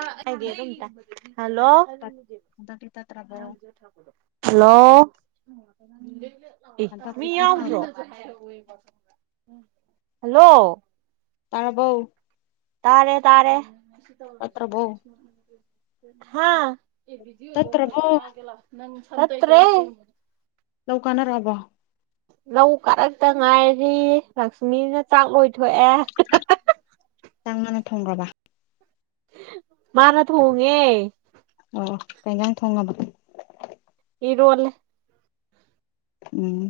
ꯥꯏ ꯑꯗꯨ [unintelligible] ꯍꯜꯂꯣ ꯍꯟꯗꯛꯇꯤ ꯇꯠꯇ꯭ꯔꯕꯣ ꯍꯜꯂꯣ ꯍꯟꯗꯛꯇꯤ ꯃꯤ ꯌꯥꯝꯎꯗ꯭ꯔꯣ ꯇꯠꯇ꯭ꯔꯕꯣ ꯍꯜꯂꯣ ꯇꯥꯔꯕꯣ ꯇꯔꯦ ꯇꯥꯔꯦ ꯇꯠꯇ꯭ꯔꯕꯣ ꯍꯥ ꯑꯦ ꯕꯤꯗꯤ ꯑꯣꯏꯗꯣ ꯇꯠꯇ꯭ꯔꯕꯣ ꯑꯗꯨ ꯊꯒꯦ ꯅꯪ ꯂꯧꯀꯅ ꯔꯥꯕꯣ ꯂꯧ ꯀꯥꯔꯛꯇ ꯉꯥꯏꯔꯤ ꯂꯛꯁꯃꯤꯅ ꯆꯥꯛ ꯂꯣꯏꯊꯣꯛꯑꯦ ꯆꯥꯛ ꯃꯥꯅ ꯊꯣꯡꯈ꯭ꯔꯕ ꯃꯥꯅ ꯊꯣꯡꯉꯦ ꯑꯣ ꯑꯣ ꯀꯩ ꯏꯟꯖꯥꯡ ꯊꯣꯡꯉꯥꯕ ꯏꯔꯣꯜꯂꯦ ꯎꯝ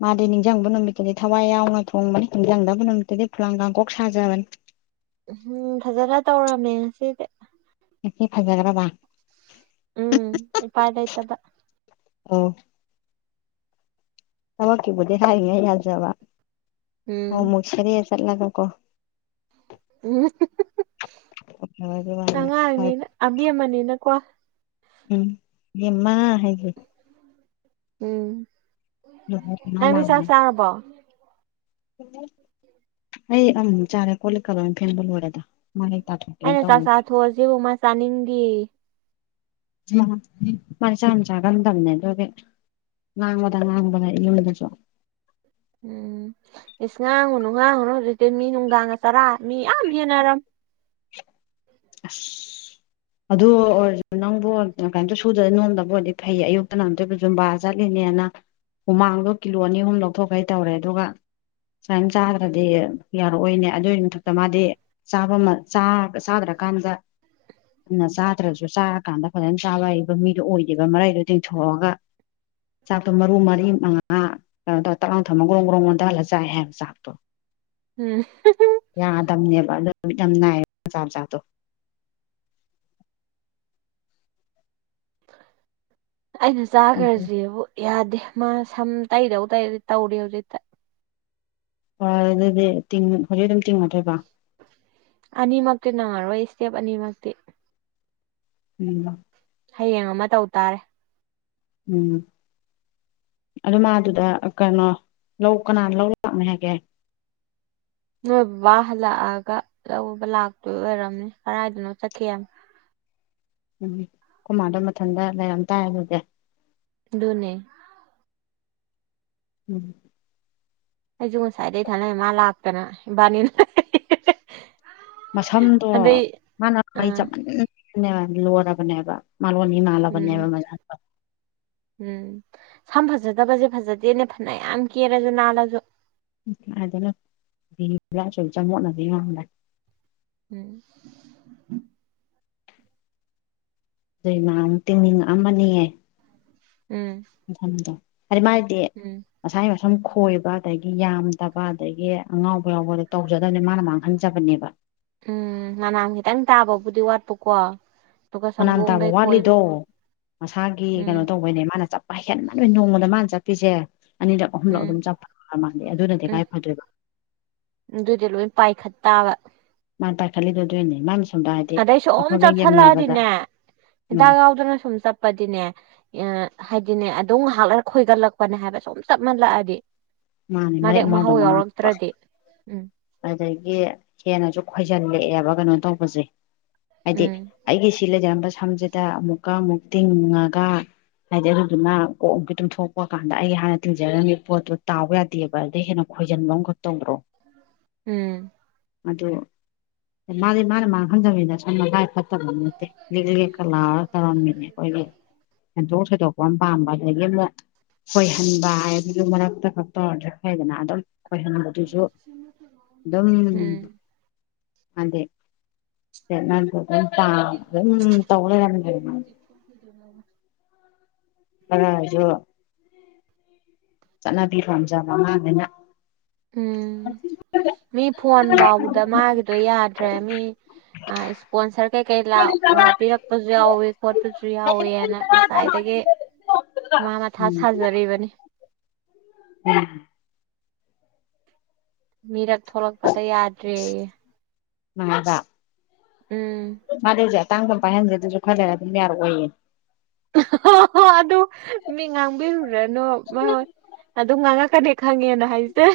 ꯃꯥꯗꯤ ꯅꯤꯡꯁꯤꯡꯕ ꯅꯨꯃꯤꯠꯇꯗꯤ ꯊꯋꯥꯏ ꯌꯥꯎꯅ ꯊꯣꯡꯕꯅꯤ ꯅꯤꯡꯁꯤꯡꯗꯕ ꯅꯨꯃꯤꯠꯇꯨꯗꯤ ꯐꯂꯥꯡ ꯀꯥꯡꯀꯣꯛ ꯁꯥꯖꯕꯅꯤ ꯎꯝ ꯐꯖꯅ ꯇꯧꯔꯝꯃꯦ ꯉꯁꯤꯗꯤ ꯉꯁꯤ ꯐꯖꯒ꯭ꯔꯥꯕ ꯎꯝ ꯎꯄꯥꯏ ꯂꯩꯇꯕ ꯑꯣ ꯊꯕꯛꯀꯤꯕꯨꯗꯤ ꯍꯥꯏꯔꯤꯉꯩ ꯌꯥꯖꯕ ꯑꯃꯨꯛ ꯎꯝ ꯑꯃꯨꯛ ꯁꯦꯔꯦ ꯆꯠꯂꯒꯀꯣ ꯎꯝ ꯇꯧꯈ꯭ꯔꯕꯒꯤ ꯋꯥꯅꯤ ꯑꯉꯥꯡꯅꯤꯅ ꯑꯕꯦꯃꯅꯤꯅꯀꯣ ꯎꯝ ꯌꯦꯃ [unintelligible] ꯍꯥꯏꯒꯤꯦ [unintelligible] ꯎꯝ ꯅꯪꯗꯤ ꯆꯥꯛ ꯆꯥꯔꯕꯣ ꯑꯩ ꯑꯂꯨ ꯆꯥꯔꯦ ꯀꯣꯂꯤꯛꯀ ꯂꯣꯏ ꯐꯦꯡꯕ ꯂꯣꯏꯔꯦꯗ ꯃꯥꯏ ꯇꯥꯊꯣꯛꯀꯦꯅ ꯑꯩꯅ ꯆꯥꯛ ꯇꯧꯅꯤ ꯆꯥꯊꯣꯛꯑꯁꯤꯕꯨ ꯃꯥ ꯆꯥꯅꯤꯡꯗꯦꯌꯦ ꯃꯗꯤ ꯆꯥꯛꯌꯥꯝ ꯆꯥꯒꯟꯗꯕꯅꯦ ꯑꯗꯨꯒꯤ ꯉꯥꯡꯕꯗ ꯉꯥꯡꯕꯗ ꯌꯦꯝꯗꯁꯨ ꯎꯝ ꯏꯁꯁ ꯉꯥꯡꯉꯨꯅꯨ ꯉꯥꯡꯉꯨꯅꯨ ꯍꯧꯖꯤꯛꯇꯤ ꯃꯤ ꯅꯨꯡꯗꯥꯡꯒ ꯆꯔꯥ ꯃꯤ ꯌꯥꯝ ꯍꯦꯟꯅꯔꯝꯅꯤ [unintelligible] [inaudible] [unintelligible] ꯑꯁ ꯑꯗꯨ ꯑꯣꯏꯔꯁꯨ ꯅꯪꯕꯨ ꯀꯩꯃꯇ ꯁꯨꯗꯕ ꯅꯣꯝꯗꯕ ꯑꯣꯏꯔꯗꯤ ꯐꯩ ꯑꯌꯨꯛꯇꯅ ꯑꯃꯨꯛꯇꯣꯏꯕ ꯖꯨꯝꯕꯥ ꯆꯠꯂꯤ ꯅꯦꯅ ꯍꯨꯃꯥꯡꯗꯣ ꯀꯤꯂꯣ ꯑꯅꯤ ꯑꯍꯨꯝ ꯂꯧꯊꯣꯛꯈꯩ ꯇꯧꯔꯦ ꯑꯗꯨꯒ ꯁꯨꯃꯥꯏꯅ ꯆꯥꯗ꯭ꯔꯗꯤ ꯌꯥꯎꯔꯛꯑꯣꯏꯅꯦ ꯑꯗꯨꯒꯤ ꯃꯊꯛꯇ ꯃꯥꯗꯤ ꯆꯥꯕ ꯃꯥ ꯆꯥꯗ꯭ꯔ ꯀꯥꯟꯗ ꯑꯗꯨꯅ ꯆꯥꯗ꯭ꯔꯁꯨ ꯆꯥꯔꯀꯥꯟꯗ ꯐꯖꯅ ꯆꯥꯕ ꯍꯕ ꯃꯤꯗꯣ ꯑꯣꯏꯗꯦꯕ ꯃꯔꯩꯗꯣ ꯇꯤꯡꯊꯣꯛꯑꯒ ꯆꯥꯛꯇꯣ ꯃꯔꯨ ꯃꯔꯤ ꯃꯉꯥ ꯀꯩꯅꯣ ꯇꯧ ꯇꯛꯅ ꯊꯝꯃꯥ ꯒ꯭ꯔꯣꯡ ꯒ꯭ꯔꯣꯡ ꯑꯣꯟꯗ ꯍꯜꯂ ꯆꯥꯏ ꯍꯥꯏꯕ ꯆꯥꯛꯇꯣ ꯎꯝ ꯌꯥꯗꯝꯕꯅꯦꯕ ꯑꯗꯨ ꯅꯨꯃꯤꯠ ꯌꯥꯝ ꯅꯥꯏꯔ ꯆꯥꯥ ꯆꯥꯗ ꯑꯩꯅ ꯆꯥꯈ꯭ꯔꯁꯕꯨ ꯌꯥꯗꯦ ꯃꯥ ꯁꯝ ꯇꯩꯗꯧ ꯇꯩꯔꯗꯤ ꯇꯧꯔꯦ ꯍꯧꯖꯤꯛꯇ ꯍꯣꯏ ꯑꯗꯨꯗꯤꯡ ꯍꯧꯖꯤꯛ ꯑꯗꯨꯝ ꯇꯤꯡꯉꯗꯣꯏꯕ ꯑꯅꯤꯃꯛꯇꯤ ꯅꯪꯉꯔꯣꯏ ꯏꯁꯇꯦꯞ ꯑꯅꯤꯃꯛꯇꯤ ꯎꯝ ꯍꯌꯦꯡ ꯑꯃ ꯇꯧ ꯇꯥꯔꯦ ꯎꯝ ꯑꯗꯨ ꯃꯥꯗꯨꯗ ꯀꯩꯅꯣ ꯂꯧ ꯀꯅꯥꯅ ꯂꯧ ꯂꯥꯛꯅꯤ ꯍꯥꯏꯒꯦ ꯅꯣꯏ ꯕꯕꯥ ꯍꯜꯂꯛꯑꯒ ꯂꯧꯕ ꯂꯥꯛꯇꯣꯏ ꯑꯣꯏꯔꯝꯅꯦ ꯀꯗꯥꯥꯏꯏꯗꯅꯣ ꯆꯠꯈꯤ [inaudible] ꯎꯝ ꯀꯃꯥꯗ ꯃꯊꯟꯇ ꯂꯩꯔꯝ ꯇꯥꯏ ꯑꯗꯨꯗꯤ ꯑꯗꯨꯅꯦ ꯎꯝ ꯑꯩꯁꯨ ꯉꯁꯥꯏꯗꯒꯤꯩ ꯊꯥꯅꯩ ꯃꯥ ꯂꯥꯛꯇꯅ ꯏꯕꯥꯅꯤꯅ ꯃꯁꯝꯗꯣ ꯑꯗꯩ ꯃꯥꯅ ꯃꯩ ꯑꯥ ꯆꯃꯟꯅꯦ ꯂꯣꯏꯔꯕꯅꯦꯕ ꯃꯥꯜ ꯋꯥꯅꯤ ꯎꯝ ꯃꯥꯂꯕꯅꯤꯕ ꯃꯥ ꯎꯝ ꯁꯝ ꯐꯖꯗꯕꯁꯦ ꯐꯖꯗꯦꯅꯦ ꯐꯅ ꯌꯥꯝ ꯀꯦꯔꯁꯨ ꯅꯥꯜꯂꯁꯨ ꯎ ꯍꯥꯏꯗꯅ ꯂꯥꯛꯁꯨ ꯆ ꯃꯣꯠꯅꯅꯕ ꯃꯟꯕꯅꯦ ꯎꯝ ꯑꯗꯨꯏꯃꯨ ꯇꯤꯡꯅꯤꯡꯉꯛ ꯑꯃꯅꯤꯌꯦ ꯎꯝ ꯊ ꯍꯥꯏꯗꯤ ꯃꯥꯗꯤ ꯎꯝ ꯃꯁꯥꯒꯤ ꯁꯨꯝ ꯈꯣꯏꯕ ꯑꯗꯒꯤ ꯌꯥꯝꯗꯕ ꯑꯗꯒꯤ ꯑꯉꯥꯎꯕ ꯌꯥꯎꯕ ꯇꯧꯖꯗꯕꯅꯦ ꯃꯥꯅ ꯃꯥꯡꯍꯟꯖꯕꯅꯦꯕ ꯎꯝ ꯉꯅꯥꯝ ꯈꯤꯇꯪ ꯇꯥꯕꯕꯨꯗꯤ ꯋꯥꯠꯄꯀꯣ ꯑꯗꯨꯒ ꯃꯅꯥ ꯇꯕ ꯁꯪꯒꯣꯝꯗꯩ ꯈꯣꯏꯕ ꯋꯥꯠꯂꯤꯗꯣ ꯃꯁꯥꯒꯤ ꯀꯩꯅꯣ ꯎꯝ ꯇꯧꯕꯩꯅꯦ ꯃꯥꯅ ꯆꯠꯄ ꯍꯩꯍꯦꯟꯕ ꯅꯣꯏ ꯅꯣꯡꯃꯗ ꯃꯥꯅ ꯆꯠꯄ ꯄꯤꯁꯦ ꯑꯅꯤꯔꯛ ꯑꯍꯨꯝꯂꯛ ꯑꯗꯨꯝ ꯎꯝ ꯆꯞ꯭ꯔ ꯃꯥꯜꯂꯦ ꯑꯗꯨꯅꯗꯤ ꯎꯝ ꯀꯥꯏ ꯐꯗꯣꯏꯕ ꯑꯗꯨꯗꯤ ꯂꯣꯏ ꯄꯥꯏꯈꯠ ꯇꯥꯕ ꯃꯥꯅ ꯄꯥꯏꯈꯠꯜꯂꯤꯗꯣ ꯑꯗꯨꯣꯏꯅꯦ ꯃꯥꯁ ꯑꯗꯩ ꯁꯣꯝ ꯆꯠꯁꯤꯜꯂꯛꯑꯗꯤꯅꯦ ꯎꯝ ꯍꯤꯗꯥꯛ ꯌꯥꯎꯗꯅ ꯁꯨꯝ ꯆꯠꯄꯗꯤꯅꯦ ꯍꯥꯏꯗꯤꯅꯦ ꯑꯗꯨꯝ ꯉꯍꯥꯛꯂꯒ ꯈꯣꯏꯒꯠꯂꯛꯄꯅꯦ ꯍꯥꯏꯕ ꯁꯨꯝ ꯆꯞ ꯃꯥꯜꯂꯛꯑꯗꯤ ꯃꯥꯅꯦ ꯃꯔꯦꯛ ꯃꯥꯎꯗ ꯃꯥꯉꯄ ꯎꯝ ꯑꯗꯒꯤ ꯍꯦꯟꯅꯁꯨ ꯈꯣꯏ ꯜꯂꯛꯑꯦꯕ ꯀꯩꯅꯣ ꯇꯧꯕꯁꯦ ꯍꯥꯏꯗꯤ ꯎꯝ ꯑꯩꯒꯤ ꯁꯤ ꯂꯩꯖꯔꯝꯕ ꯃ ꯁꯝꯁꯤꯗ ꯑꯃꯨꯛꯀ ꯑꯃꯨꯛ ꯇꯤꯡꯉꯒ ꯍꯥꯏꯗꯤ ꯑꯗꯨꯗꯨꯅ ꯀꯣꯛꯝꯒꯤ ꯇꯝꯊꯣꯛꯄ ꯀꯥꯟꯗ ꯑꯩ ꯍꯥꯟꯅ ꯇꯤꯡꯖꯔꯝꯃꯤ ꯄꯣꯠꯇꯨꯣ ꯇꯥꯎꯕ ꯌꯥꯗꯦꯕ ꯑꯗꯨꯗꯩ ꯍꯦꯟꯅ ꯈꯣꯏꯖꯟꯕ ꯑꯃꯈꯛ ꯇꯧꯕ꯭ꯔꯣ ꯎꯝ ꯑꯗꯨ ꯃꯥꯗꯤ ꯃꯥꯅ ꯃꯥꯅ ꯈꯪꯗꯕꯅꯤꯅ ꯁꯝꯅꯥꯏ ꯐꯠꯇ ꯇꯝ ꯅꯦ ꯂꯤ ꯀꯂꯥ ꯇꯔꯝꯃꯤꯅꯦ ꯑꯩꯣꯏ ꯁꯦꯟꯊꯣꯛ ꯁꯣꯏꯗꯣꯛꯄ ꯑꯃ ꯄꯥꯝꯕ ꯑꯗꯒꯤ ꯑꯃꯨꯛ ꯈꯣꯏꯍꯟꯕ ꯍꯥꯏꯕꯗꯨ ꯃꯔꯛꯇ ꯇꯣꯔꯤ ꯍꯥꯏꯗꯅ ꯑꯗꯨꯗꯣ ꯎꯝ ꯑꯗꯦ ꯅ ꯑꯗꯨꯝ ꯇꯗ [unintelligible] [inaudible] ꯑ ꯌꯣ ꯆꯠꯅꯕꯤ ꯄꯖꯥꯕ ꯑꯉꯥꯡꯅꯤꯅ ꯎꯝ ꯃꯤ ꯐꯣꯟ ꯐꯥꯎꯕꯗ ꯃꯥꯒꯤꯗꯣ ꯌꯥꯗ꯭ꯔꯦ ꯃꯤ ꯑ ꯏꯁꯄꯣꯟꯁꯔ ꯀꯩ ꯀꯩ ꯂ ꯄꯤꯔꯛꯄꯁꯨ ꯌꯥꯎꯋ ꯈꯣꯠꯄꯁꯨ ꯌꯥꯎꯋꯤꯅ ꯉꯁꯥꯏꯗꯒꯤ ꯃꯥ ꯃꯊꯥ ꯎꯝ ꯁꯥꯖꯔꯤꯕꯅꯤ ꯎꯝ ꯃꯤꯔꯛ ꯊꯣꯛꯂꯛꯄꯗ ꯌꯥꯗ꯭ꯔꯦ ꯃꯥꯗ ꯃꯥꯗꯦꯖꯦ ꯇꯥꯡ ꯄꯥꯏ ꯍꯟꯁꯦ ꯑꯗꯨꯁꯨ ꯈꯔꯂꯔ ꯑꯗꯨꯝ ꯌꯥꯔ ꯑꯣꯏꯌꯦ ꯑꯗꯨ ꯃꯤ ꯉꯥꯡꯕꯤꯔꯨꯔꯅꯨꯣꯏ ꯑꯗꯨꯝ ꯉꯥꯡꯉ ꯀꯅꯦ ꯈꯪꯉꯦꯅ ꯍꯥꯏꯁꯇ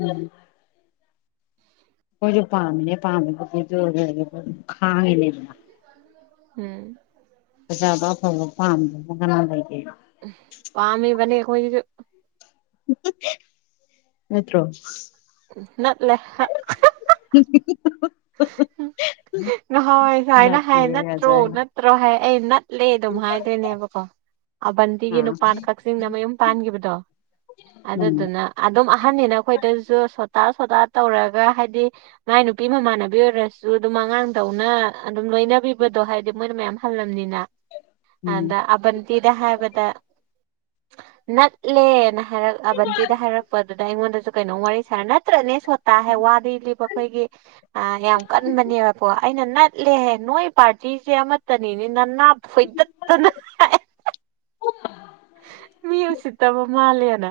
ꯎꯝ ꯍꯧꯖ ꯄꯥꯃꯤꯅꯦ ꯄꯥꯃꯤꯕꯨꯗꯤ ꯈꯥꯉꯤꯅꯤꯗꯅ ꯎꯝ ꯂꯥꯕ ꯑꯐꯕ ꯄꯥꯝꯗꯕꯨ ꯀꯅꯥ ꯂꯩ ꯄꯥꯝꯃꯤꯕꯅꯦ ꯑꯈꯣꯏꯖꯨ ꯅꯠꯇ꯭ꯔꯣ ꯅꯠꯂꯦ [unintelligible] ꯅꯍꯣꯏ ꯁꯨꯃꯥꯏꯅ ꯍꯥꯏ ꯅꯠꯂꯤꯖꯣꯏ ꯅꯠꯇ꯭ꯔꯣ ꯅꯠꯇ꯭ꯔꯣ ꯍꯥꯏ ꯑꯩ ꯅꯠꯂꯦ ꯑꯗꯨꯝ ꯍꯥꯏꯗꯣꯏꯅꯦꯕꯀꯣ ꯑꯕꯟꯗꯤꯒꯤ ꯑꯥ ꯅꯨꯄꯥꯥꯟ ꯀꯛꯆꯤꯡꯅ ꯃꯌꯨꯝ ꯄꯥꯟꯒꯤꯕꯗꯣ ꯑꯗꯨꯗꯨꯅ ꯎꯝ ꯑꯗꯨꯝ ꯑꯍꯟꯅꯤꯅ ꯑꯩꯈꯣꯏꯗꯁꯨ ꯁꯣꯠ ꯇꯥ ꯁꯣꯇꯥ ꯇꯧꯔꯒ ꯍꯥꯏꯗꯤ ꯃꯥꯏ ꯅꯨꯄꯤ ꯃꯃꯥꯟꯅꯕꯤ ꯑꯣꯏꯔꯁꯨ ꯑꯗꯨꯝ ꯑꯉꯥꯡ ꯇꯧꯅ ꯑꯗꯨꯝ ꯂꯣꯏꯅꯕꯤꯕꯗꯣ ꯍꯥꯏꯗꯤ ꯃꯣꯏꯅ ꯃꯌꯥꯝ ꯍꯜꯂ ꯅꯤꯅ ꯑꯗ ꯑꯕꯟꯇꯤꯗ ꯍꯥꯏꯕꯗ ꯅꯠꯂꯦꯅ ꯍꯥꯏꯔꯛ ꯑꯕꯟꯇꯤꯗ ꯍꯥꯏꯔꯛꯄꯗꯨꯗ ꯑꯩꯉꯣꯟꯗꯁꯨ ꯀꯩꯅꯣꯝ ꯋꯥꯔꯤ ꯁꯥꯔ ꯅꯠ ꯇ꯭ꯔꯅꯦ ꯁꯣꯇꯥ ꯍꯥꯏ ꯋꯥꯗꯩ ꯂꯤꯕ ꯑꯩꯈꯣꯏꯒꯤ ꯑ ꯌꯥꯝ ꯀꯟꯕꯅꯦꯕ ꯑꯩꯅ ꯅꯠꯂꯦꯍꯦ ꯅꯣꯏ ꯄꯥꯔꯇꯤꯁꯦ ꯑꯃꯠꯇꯅꯤꯅꯦ ꯅꯅꯥ ꯐꯣꯏꯗꯠꯇꯅ ꯍꯥꯏ ꯃꯤ ꯎ ꯁꯤꯠꯇꯕ ꯃꯥꯜꯂꯦꯅ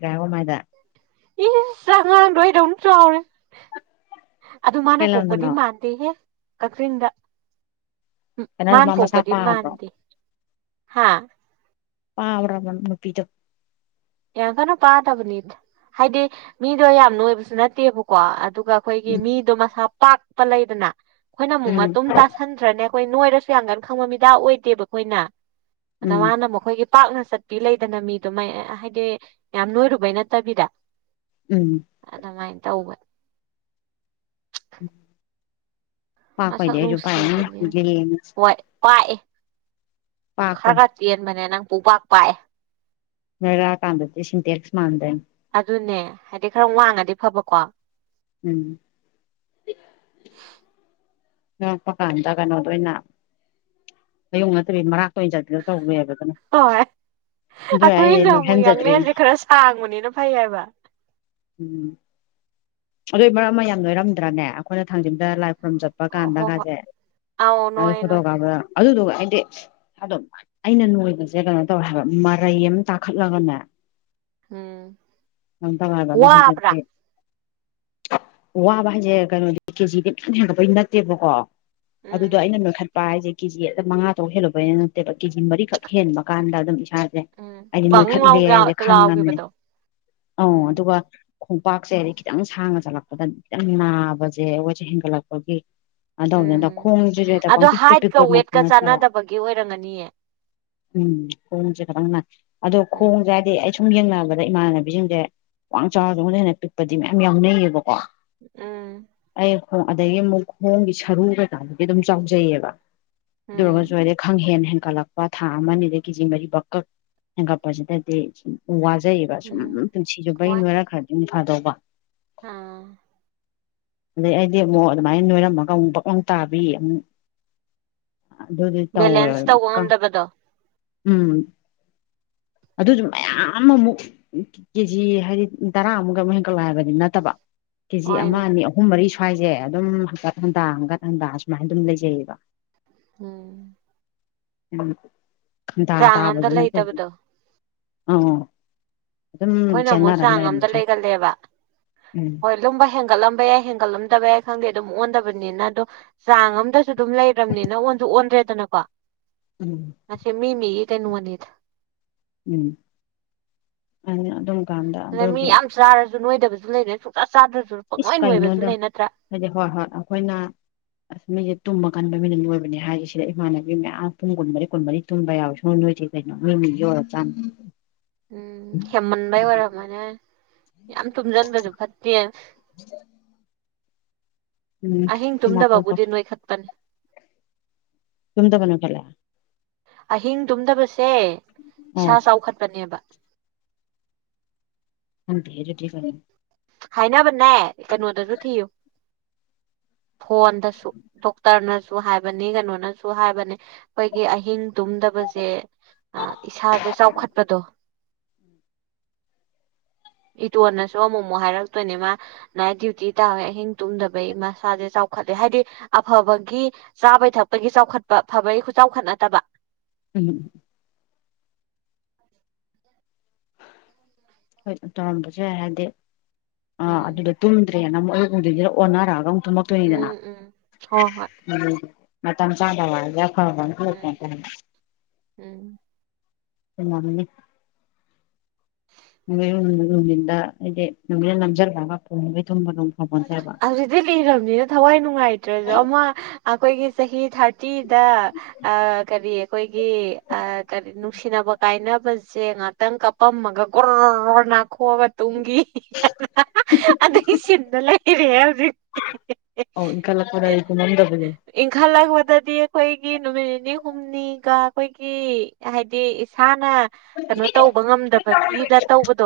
ꯔꯕ ꯃꯥꯏꯗ ꯏ ꯆꯉꯥꯡꯗꯣꯏꯗꯧꯅ ꯆꯥꯎꯔꯦ ꯑꯗꯨ ꯃꯥꯅ ꯀꯩ ꯄꯣꯛꯄꯗꯤ ꯂꯝꯗꯅꯣ ꯃꯥꯟꯗꯦꯍꯦ ꯀꯛꯆꯤꯡꯗ ꯀꯩꯅꯣ ꯃꯥꯥꯟ ꯃꯥ ꯃꯁꯥ ꯄꯣꯄꯗꯤ ꯄꯥꯕ꯭ꯔꯣ ꯃꯥꯟꯗꯦ ꯍꯥ ꯑꯔ ꯅꯨꯄꯤꯇꯣ ꯌꯥꯝ ꯀꯟꯅ ꯄꯥꯗꯕꯅꯤꯗ ꯍꯥꯏꯗꯤ ꯃꯤꯗꯣ ꯌꯥꯝ ꯅꯣꯏꯕꯁꯨ ꯅꯠꯇꯦꯕꯀꯣ ꯑ ꯗꯨꯒ ꯑꯩꯈꯣꯏꯒꯤ ꯎꯝ ꯃꯤꯗꯣ ꯃꯁꯥ ꯄꯥꯛꯄ ꯂꯩꯗꯅ ꯑꯩꯈꯣꯏꯅ ꯑꯃꯨꯛ ꯎꯝ ꯃꯇꯨꯝ ꯇꯥꯁꯟꯗ꯭ꯔꯅꯦ ꯈꯣꯏ ꯅꯣꯏꯔꯁꯨ ꯌꯥꯝ ꯀꯟ ꯈꯪꯕ ꯃꯤꯗꯥ ꯑꯣꯏꯗꯦꯕ ꯈꯣꯏꯅ ꯑꯗ ꯎꯝ ꯃꯥꯅ ꯈꯣꯏꯒꯤ ꯄꯥꯛꯅ ꯆꯠꯄꯤ ꯂꯩꯗꯅ ꯃꯤꯗꯨꯣ ꯃ ꯍꯥꯏꯗꯤ ꯌꯥꯝ ꯅꯣꯏꯔꯨꯕꯩ ꯅꯠꯇꯕꯤꯗ ꯎꯝ ꯑꯗꯨꯃꯥꯏꯟ ꯇꯧꯕ ꯃꯁꯛ ꯄꯥꯛꯄꯩꯗꯤ ꯑꯩꯖꯨ ꯄꯥꯛꯑꯦꯅ ꯅꯨꯡꯁꯤꯕꯅꯦ ꯒꯦꯂꯦꯟ ꯑꯖꯦ ꯍꯣꯏ ꯄꯥꯛꯑꯦ ꯈꯔ ꯈꯔ ꯇꯦꯟꯕꯅꯦ ꯅꯪ ꯄꯨꯡꯄꯥꯛ ꯄꯥꯛꯑꯦ ꯅꯔꯥꯛꯑꯀꯥꯟꯗꯗꯤ ꯁꯤꯟꯇꯦꯛꯁ ꯃꯥꯟꯗꯣꯏꯟ ꯑꯗꯨꯅꯦ ꯍꯥꯏꯗꯤ ꯈꯔ ꯋꯥꯡꯉꯗꯤ ꯐꯕꯀꯣ ꯎꯝ ꯉꯔꯛꯄ ꯀꯥꯟꯗ ꯀꯩꯅꯣꯗ ꯑꯣꯏꯅ ꯑꯌꯨꯛ ꯅꯠꯇꯕꯤ ꯃꯔꯥꯛ ꯀ ꯆꯠꯅ ꯇꯧꯕꯕ ꯑꯣꯏ ꯑꯈꯣꯏꯅ ꯑꯃꯨꯛ ꯅꯣꯏꯍꯟꯖꯗ꯭ꯔꯤꯅꯤ ꯌꯥꯡꯂꯦꯟꯁꯦ ꯈꯔ ꯁꯥꯡꯕꯅꯤꯅ ꯐꯩ ꯍꯥꯏꯕ ꯎꯝ ꯑꯗꯨꯏ ꯃꯔꯝ ꯑꯃ ꯌꯥꯝ ꯂꯣꯏꯔꯝꯗ꯭ꯔꯅꯦ ꯑꯩꯈꯣꯏꯅ ꯊꯥꯡꯖꯤꯡꯗ ꯂꯥꯏ ꯈꯨꯔꯝ ꯆ ꯍꯥꯞꯄ ꯑꯣ ꯍꯣ ꯍꯣꯏ ꯀꯥꯟꯗꯒꯁꯦ ꯑꯥꯎ ꯅꯣꯏ ꯅꯣꯏ ꯐꯣꯇꯣꯒꯇ ꯑꯗꯨꯗꯨꯒ ꯍꯥꯏꯗꯤ ꯑꯝ ꯑꯩꯅ ꯅꯣꯏꯕꯁꯦ ꯀꯩꯅꯣ ꯇꯧꯋꯦ ꯍꯥꯏꯕ ꯃꯔꯩ ꯑꯃ ꯇꯥꯈꯠꯂꯒꯅꯦ ꯎꯝ ꯅꯗꯋꯥꯕꯗ ꯋꯥꯕ꯭ꯔꯥ ꯍꯧꯖꯤꯛꯇꯤ ꯋꯥꯕ ꯍꯥꯏꯁꯦ ꯀꯩꯅꯣꯗꯤ ꯀꯦꯖꯤꯗꯤ ꯌꯥꯝ ꯍꯦꯟꯒꯠꯄꯩ ꯅꯠꯇꯦꯕꯀꯣ ꯎꯝ ꯑꯗꯨꯗꯣ ꯑꯩꯅ ꯅꯣꯏꯈꯠ ꯄꯥ ꯍꯥꯏꯁꯦ ꯀꯦꯖꯤꯗꯝ ꯃꯉꯥ ꯇꯧꯛ ꯍꯦꯜꯂꯛꯄꯩꯅ ꯅꯠꯇꯦꯕ ꯀꯦꯖꯤ ꯃꯔꯤꯈꯛ ꯍꯦꯟꯕ ꯀꯥꯟꯗ ꯑꯗꯨꯝ ꯏꯁ ꯏꯁꯥꯁꯦ ꯎꯝ ꯑꯩꯗꯤ ꯕꯪ ꯂꯥꯎꯅ ꯅꯣꯏꯈꯠꯂꯦꯁꯦ ꯈꯪꯉꯅꯤ ꯂꯥꯎꯈꯤꯕꯗꯣ ꯑ ꯎꯝ ꯑꯗꯨꯒ ꯈꯣꯡꯄꯥꯛꯁꯦ ꯍꯥꯏꯗꯤ ꯈꯤꯇꯪ ꯁꯥꯡꯉ ꯆꯠꯂꯛꯄꯗ ꯈꯤꯇꯪ ꯅꯥꯕꯁꯦ ꯑꯩꯈꯣꯏꯁꯦ ꯍꯦꯟꯒꯠꯂꯛꯄꯒꯤ ꯑꯗꯨꯧꯅꯤꯗ ꯎꯝ ꯈꯣꯡꯁꯤꯁꯨ ꯍꯦꯗ ꯑꯗꯣ ꯄꯪ ꯄꯤꯛꯇ ꯍꯥꯏꯠꯀ ꯄꯤꯛꯄ ꯃꯛꯇ ꯋꯦꯠꯀ ꯅꯠꯇꯕ ꯆꯥꯟꯅꯗꯕꯒꯤ ꯑꯣꯏꯔꯝꯒꯅꯤꯌꯦ ꯎꯝ ꯈꯣꯡꯁꯦ ꯈꯈꯤꯇꯪ ꯅꯥ ꯑꯗꯣ ꯎꯝ ꯈꯣꯡꯁꯦ ꯍꯥꯏꯗꯤ ꯑꯩ ꯁꯨꯝ ꯌꯦꯡꯅꯕꯗ ꯏꯃꯥꯟꯅꯕꯤꯁꯤꯡꯁꯦ ꯋꯥꯡ ꯆꯥꯎꯔ ꯆ ꯑꯩꯗ ꯍꯦꯟꯅ ꯄꯤꯛꯄꯗꯤ ꯃꯌꯥꯝ ꯌꯥꯎꯅꯩꯌꯦꯕꯀꯣ ꯎꯝ ꯑꯩ ꯑꯗꯒꯤ ꯑꯃꯨꯛ ꯈꯣꯡꯒꯤ ꯁꯔꯨ ꯀꯩꯀꯥꯗꯨꯗꯤ ꯑꯗꯨꯝ ꯆꯥꯎꯖꯩꯑꯕ ꯎꯝ ꯔꯒꯖꯋꯥꯗ ꯈꯪꯍꯦꯟ ꯍꯦꯟ ꯍꯦꯟꯒꯠꯂꯛꯄ ꯊꯥ ꯑꯃꯅꯤ ꯑꯗꯒꯤ ꯀ ꯖꯤ ꯃꯔꯤ ꯛꯀꯛ ꯍꯦꯟꯀꯠꯄꯖꯗꯗꯤ ꯎ ꯐꯖꯩꯌꯦꯕ ꯁꯨꯝ ꯎꯝ ꯄꯨꯟꯁꯤꯁꯨ ꯕꯩ ꯍꯣꯏ ꯂꯣꯏꯔ ꯈ꯭ꯔꯗꯤ ꯐꯗꯧꯕ ꯑꯥ ꯑꯗꯨꯗꯩ ꯑꯩꯗꯤ ꯑꯃꯨꯛ ꯑꯗꯨꯃꯥꯏꯅ ꯅꯣꯏꯔꯝꯃꯒ ꯑꯃꯨꯛ ꯄꯛꯂꯪ ꯇꯥꯕꯤ ꯑꯃꯨꯛ ꯑꯗꯨꯗꯤ ꯇꯧꯋꯦ ꯕꯦꯂꯦꯟꯁ ꯇꯧꯕ ꯉꯝꯗꯕꯗꯣ ꯎꯝ ꯑꯗꯨꯁꯨ ꯃꯌꯥꯝꯃꯨꯛ ꯀꯦꯖꯤ ꯍꯥꯏꯗꯤ ꯇꯔꯥꯃꯨꯛꯀ ꯑꯃꯨꯛ ꯍꯦꯟꯀꯠꯂꯛ ꯍꯥꯏꯕꯗꯤ ꯅꯠꯇꯕ ꯀꯦꯖꯤ ꯑꯃ ꯍꯣꯏꯅꯦ ꯑꯅꯤ ꯑꯍꯨꯝ ꯃꯔꯤ ꯁ ꯭ꯋꯥꯏꯁꯦ ꯑꯗꯨꯝ ꯍꯀꯠ ꯍꯟꯇꯥ ꯍꯟꯀꯠ ꯍꯟꯇꯥ ꯁꯨꯃꯥꯏꯅ ꯑꯗꯨꯝ ꯂꯩꯖꯩꯌꯦꯕ ꯎꯝ ꯎꯝꯟꯇꯥ ꯆꯥꯡ ꯑꯝꯗ ꯇꯥꯕꯁꯨ ꯅꯠꯇꯗꯤ ꯂꯩꯇꯕꯗꯣ ꯑꯣ ꯑꯩꯈꯣꯏꯅ ꯑꯃꯨꯛ ꯆꯥꯡ ꯑꯝꯗ ꯂꯩꯒꯜꯂꯦꯕ ꯎꯝ ꯍꯣꯏ ꯂꯨꯝꯕ ꯍꯦꯟꯒꯠꯂꯝꯕ ꯌꯥꯏ ꯍꯦꯟꯒꯠꯂꯝꯗꯕ ꯌꯥꯏ ꯈꯪꯗꯦ ꯑꯗꯨꯝ ꯑꯣꯟꯗꯕꯅꯤꯅ ꯑꯗꯣ ꯆꯥꯡ ꯑꯝꯗꯁꯨ ꯑꯗꯨꯝ ꯂꯩꯔꯕꯅꯤꯅ ꯑꯣꯟꯁꯨ ꯑꯣꯟꯗ꯭ꯔꯦꯗꯅꯀꯣ ꯎꯝ ꯑꯁꯦ ꯃꯤ ꯃꯤꯒꯤ ꯀꯅ ꯃꯅꯤꯠ ꯎꯝ ꯑꯩꯅ ꯑꯗꯨꯝ ꯀꯥꯟꯗ ꯑꯗ ꯃꯤ ꯑꯗꯨꯒꯤ ꯌꯥꯝ ꯆꯥꯔꯁꯨ ꯅꯣꯏꯗꯕꯁꯨ ꯂꯩꯔꯦ ꯁꯨ ꯏꯁ ꯀꯩꯅꯣꯗ ꯍꯥꯏꯗꯤ ꯍꯣꯏ ꯍꯣꯏ ꯑꯩꯈꯣꯏꯅ ꯑꯁꯁ ꯇꯨꯝꯕ ꯀꯟꯕ ꯃꯤꯅ ꯂꯣꯏꯕꯅꯦ ꯍꯥꯏꯁꯤ ꯁꯤꯗ ꯏꯃꯥꯟꯅꯕꯤ ꯃꯌꯥꯝ ꯄꯨꯡ ꯀꯨꯟꯃꯔꯤ ꯀꯨꯟꯃꯔꯤ ꯇꯨꯝꯕ ꯌꯥꯎꯋꯦ ꯁꯣꯏ ꯅꯣꯏꯗꯤꯦ ꯀꯩꯅꯣ ꯋꯥ ꯆ ꯎꯝ ꯍꯦꯃꯟꯕꯏ ꯑꯣꯏꯔꯃꯅꯦ ꯌꯥꯝ ꯇꯨꯝꯁꯤꯟꯕꯁꯨ ꯐꯠꯇꯦ ꯑꯍꯤꯡ ꯎꯝ ꯇꯨꯝꯗꯕꯕꯨꯗꯤ ꯅꯣꯏꯈꯠꯄꯅꯤ ꯇꯃꯤ ꯇ ꯀꯩꯅꯣ ꯐꯦꯂ ꯑꯍꯤꯡ ꯇꯨꯝꯗꯕꯁꯦ ꯑꯣ ꯏꯁꯥ ꯆꯥꯎꯈꯠꯄꯅꯦꯕ ꯍꯗꯤꯂꯤ ꯐꯔꯦ ꯍꯥꯏꯅꯕꯅꯦ ꯀꯩꯅꯣꯗꯁꯨ ꯊꯤꯌꯨ [inaudible] ꯐꯣꯟꯗꯁꯨ ꯗꯣꯛꯇꯔꯅꯁꯨ ꯍꯥꯏꯕꯅꯤ ꯀꯩꯅꯣꯅꯁꯨ ꯍꯥꯏꯕꯅꯤ ꯑꯩꯈꯣꯏꯒꯤ ꯑꯍꯤꯡꯗꯨꯝ ꯈꯪꯗꯕꯁꯦ ꯏꯁꯥꯗ ꯆꯥꯎꯈꯠꯄꯗꯣ ꯎꯝ ꯏꯇꯣꯟꯅꯁꯨ ꯑꯃꯨꯛ ꯨ ꯍꯥꯏꯔꯛꯇꯣꯏꯅꯦ ꯃꯥ ꯅꯥꯏꯠ ꯗ꯭ꯌꯨꯇꯤ ꯇꯥꯋꯦ ꯑꯍꯤꯡ ꯇꯨꯝꯗꯕꯩ ꯃꯁꯥꯁꯦ ꯆꯥꯎꯈꯠꯂꯦ ꯍꯥꯏꯗꯤ ꯑꯐꯕ ꯑꯕꯒꯤ ꯆꯥꯕꯩ ꯊꯛꯄꯒꯤ ꯆꯥꯎꯈꯠꯄ ꯐꯕꯒꯤ ꯆꯥꯎꯈꯠ ꯅꯠꯇꯕ ꯍꯂꯣ ꯍꯣꯏ ꯇꯧꯔꯝꯕꯁꯨ ꯌꯥꯏ ꯍꯥꯏꯗꯤ ꯑ ꯎꯝ ꯑꯗꯨꯗꯣ ꯇꯨꯝꯗ꯭ꯔꯦꯅ ꯑꯃꯨꯛ ꯑꯗꯨꯗꯩꯁꯤꯗ ꯑꯣꯟꯅꯔꯛꯑꯒ ꯑꯃꯨꯛ ꯊꯨꯝꯂꯛꯇꯣꯏꯅꯤꯗꯅ ꯎꯝ ꯎꯝ ꯍꯣꯏ ꯍꯣꯏ ꯎ ꯃ ꯃꯇꯝ ꯆꯗꯥ ꯋꯥ ꯌꯥ ꯈꯕ ꯎꯝ ꯈ ꯎꯝ ꯍ [unintelligible] ꯅꯨꯊꯤꯟꯗ ꯍꯥꯏꯗꯤ ꯅꯨꯃꯤꯠꯅ ꯅꯝꯁꯤꯜꯂꯒ ꯄꯨꯝꯒꯩ ꯇꯨꯝꯕꯗꯣ ꯐꯄꯣꯟꯇꯦꯕ ꯑꯗꯨꯗꯤ ꯂꯤꯔꯕꯅꯤꯅ ꯊꯋꯥꯏ ꯅꯨꯡꯉꯥꯏꯇ꯭ꯔꯁꯨ ꯑꯃ ꯑꯩꯈꯣꯏꯒꯤ ꯆꯍꯤ ꯊꯥꯔꯇꯤꯗ ꯀꯔꯤ ꯑꯩꯈꯣꯏ ꯀꯔꯤ ꯅꯨꯡꯁꯤꯅꯕ ꯀꯥꯏꯅꯕꯁꯦ ꯉꯥꯛꯇꯪ ꯀꯥꯞꯄꯝꯃꯒ ꯈꯣꯛꯑꯒ ꯇꯨꯝꯒꯤ ꯑꯗꯨꯒꯤ ꯁꯤꯟꯗ ꯂꯩ ꯏꯟꯈꯠ ꯑꯧ ꯏꯟꯈꯠꯂꯛꯄꯗꯗꯤ ꯇꯨꯝꯃꯝꯗꯕꯗꯣ ꯍꯜꯂꯛꯞꯗꯗꯤ ꯑꯩꯈꯣꯏꯒꯤ ꯅꯨꯃꯤꯠ ꯅꯤꯅꯤ ꯍꯨꯝꯅꯤꯒ ꯑꯩꯈꯣꯏꯒꯤ ꯍꯥꯏꯗꯤ ꯏꯁꯥꯅ ꯀꯩꯅꯣ ꯇꯧꯕ ꯉꯝꯗꯕꯒꯤꯗ ꯇꯧꯕꯗꯣ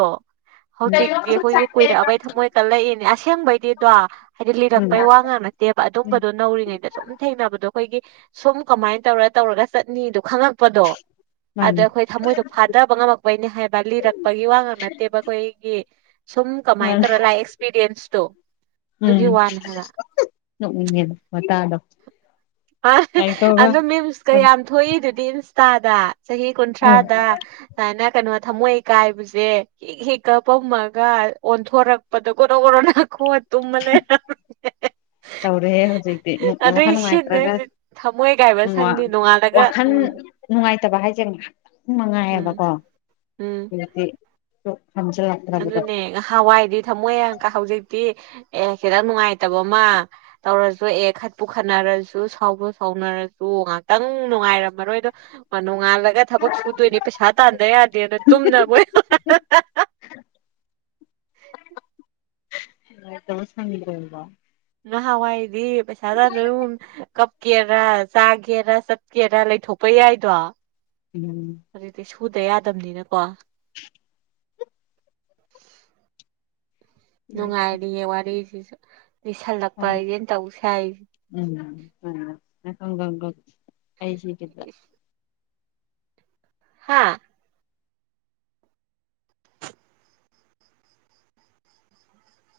ꯍꯧꯖꯤꯛꯇꯤ ꯑꯩꯈꯣꯏꯒꯤ ꯀꯨꯏꯔꯛꯑꯕꯩ ꯊꯝꯃꯣꯏ ꯀꯜꯂꯛꯏꯅꯦ ꯑꯁꯦꯡꯕꯩꯗꯤ ꯑꯣ ꯍꯥꯏꯗꯤ ꯎꯝ ꯂꯤꯔꯛꯄꯩ ꯋꯥ ꯉꯥꯡ ꯅꯠꯇꯦꯕ ꯑꯗꯨꯝꯕꯗꯣ ꯅꯧꯔꯤꯉꯩꯗ ꯁꯨꯝ ꯊꯦꯡꯅꯕꯗꯣ ꯑꯩꯈꯣꯏꯒꯤ ꯁꯨꯝ ꯀꯃꯥꯏꯅ ꯇꯧꯔ ꯇꯧꯔꯒ ꯆꯠꯅꯤꯗꯣ ꯈꯪꯉꯛꯄꯗꯣ ꯑꯗ ꯃꯥꯅꯦ ꯑꯩꯈꯣꯏ ꯊꯃꯣꯏꯗꯣ ꯐꯥꯗꯕ ꯉꯝꯃꯛꯄꯩꯅꯦ ꯍꯥꯏꯕ ꯂꯤꯔꯛꯄꯒꯤ ꯋꯥ ꯉꯛ ꯅꯠꯇꯦꯕ ꯑꯩꯈꯣꯏꯒꯤ ꯁꯨꯝ ꯀꯃꯥꯏ ꯃꯥꯅꯦ ꯇꯧꯔꯒ ꯂꯥꯛꯑꯦ ꯑꯦꯛꯁꯄꯤꯔꯤꯌꯦꯟꯁ ꯇꯣ ꯎꯝ ꯅꯣꯛꯅꯤꯡꯉꯦꯗ ꯋꯇꯗꯣ ꯍꯥ ꯑꯗꯣ ꯃꯤꯝꯁꯀ ꯌꯥꯝ ꯊꯣꯛꯏꯗꯨꯗꯤ ꯏꯟꯁꯇꯥꯗ ꯆꯍꯤ ꯎꯝ ꯀꯨꯟꯊ꯭ꯔꯥꯗꯅ ꯀꯩꯅꯣ ꯊꯝꯃꯣꯏ ꯀꯥꯏꯕꯁꯦ ꯍꯤꯛ ꯍꯤꯛ ꯀꯞꯄꯝꯃꯒ ꯑꯣꯟꯊꯣꯔꯛꯄꯗ ꯒꯣꯔꯣ ꯒꯣꯔꯣ ꯅꯈꯣꯛꯑꯒ ꯇꯧꯔꯦꯍꯦ ꯍꯧꯖꯤꯛꯇꯤ ꯃꯁꯥ ꯑꯗꯨꯏ ꯅꯨꯡꯉꯥꯏ ꯁꯤꯟꯅꯦ ꯈꯔ ꯍꯧꯖꯤꯛ ꯊꯃꯣꯏ ꯀꯥꯏꯕ ꯁꯪꯗꯦ ꯅꯣꯡꯉꯥꯜꯂꯒ ꯋꯥꯈꯜ ꯎꯝ ꯅꯨꯡꯉꯥꯏ ꯐꯠꯇꯕ ꯍꯥꯏꯁꯦ ꯉꯥꯛ ꯎꯝ ꯅꯨꯡꯉꯥꯏꯌꯦꯕꯀꯣ ꯎꯝ ꯑꯗꯨꯗꯤ ꯑꯗꯨꯅꯦ ꯅꯍꯟꯋꯥꯏꯗꯤ ꯊꯝꯃꯣꯏ ꯌꯝ ꯀꯥꯏ ꯍꯧꯖꯤꯛꯇꯤ ꯑꯦ ꯈꯤꯇꯪ ꯅꯨꯡꯉꯥꯏꯇꯕ ꯑꯃ ꯇꯧꯔꯁꯨ ꯑꯦ ꯈꯠꯄꯨ ꯈꯠꯅꯔꯁꯨ ꯁꯥꯎꯕ ꯁꯥꯎꯅꯔ ꯉꯥꯛꯇꯪ ꯅꯨꯡꯉꯥꯏꯔꯝꯃꯔꯣꯏꯗ ꯇꯣꯡꯉꯥꯜꯂꯒ ꯊꯕꯛ ꯁꯨꯗꯣꯏꯅꯦ ꯄꯩꯁꯥ ꯇꯥꯟꯗ ꯌꯥꯗꯦꯗ ꯇꯨꯝꯅꯣꯏ [unintelligible] ꯇꯁ ꯉꯗ꯭ꯔꯗꯣ [unintelligible] ꯅꯍꯥꯟꯋꯥꯏꯗꯤ ꯄꯩꯁꯥ ꯇꯥꯅ ꯑꯗꯨ ꯆꯠꯀꯦꯔꯥ ꯆꯥꯒꯦꯔ ꯆꯠꯀꯦꯔ ꯂꯩꯊꯣꯛꯄ ꯌꯥꯏꯗꯣ ꯎꯝ ꯐꯨꯗ ꯌꯥꯗꯕꯅꯤꯅꯀꯣ ꯅꯨꯡꯉꯥꯏꯔꯤꯌꯦ ꯋꯥꯔꯤꯁꯤꯁꯨ ꯂꯤꯁꯜꯂꯛꯄ ꯍꯥꯏꯁꯦ ꯇꯧ ꯁꯥꯏꯁꯦ ꯑ ꯍꯪ ꯑꯩ ꯁꯤꯈꯤꯗ [unintelligible] ꯍꯥꯥ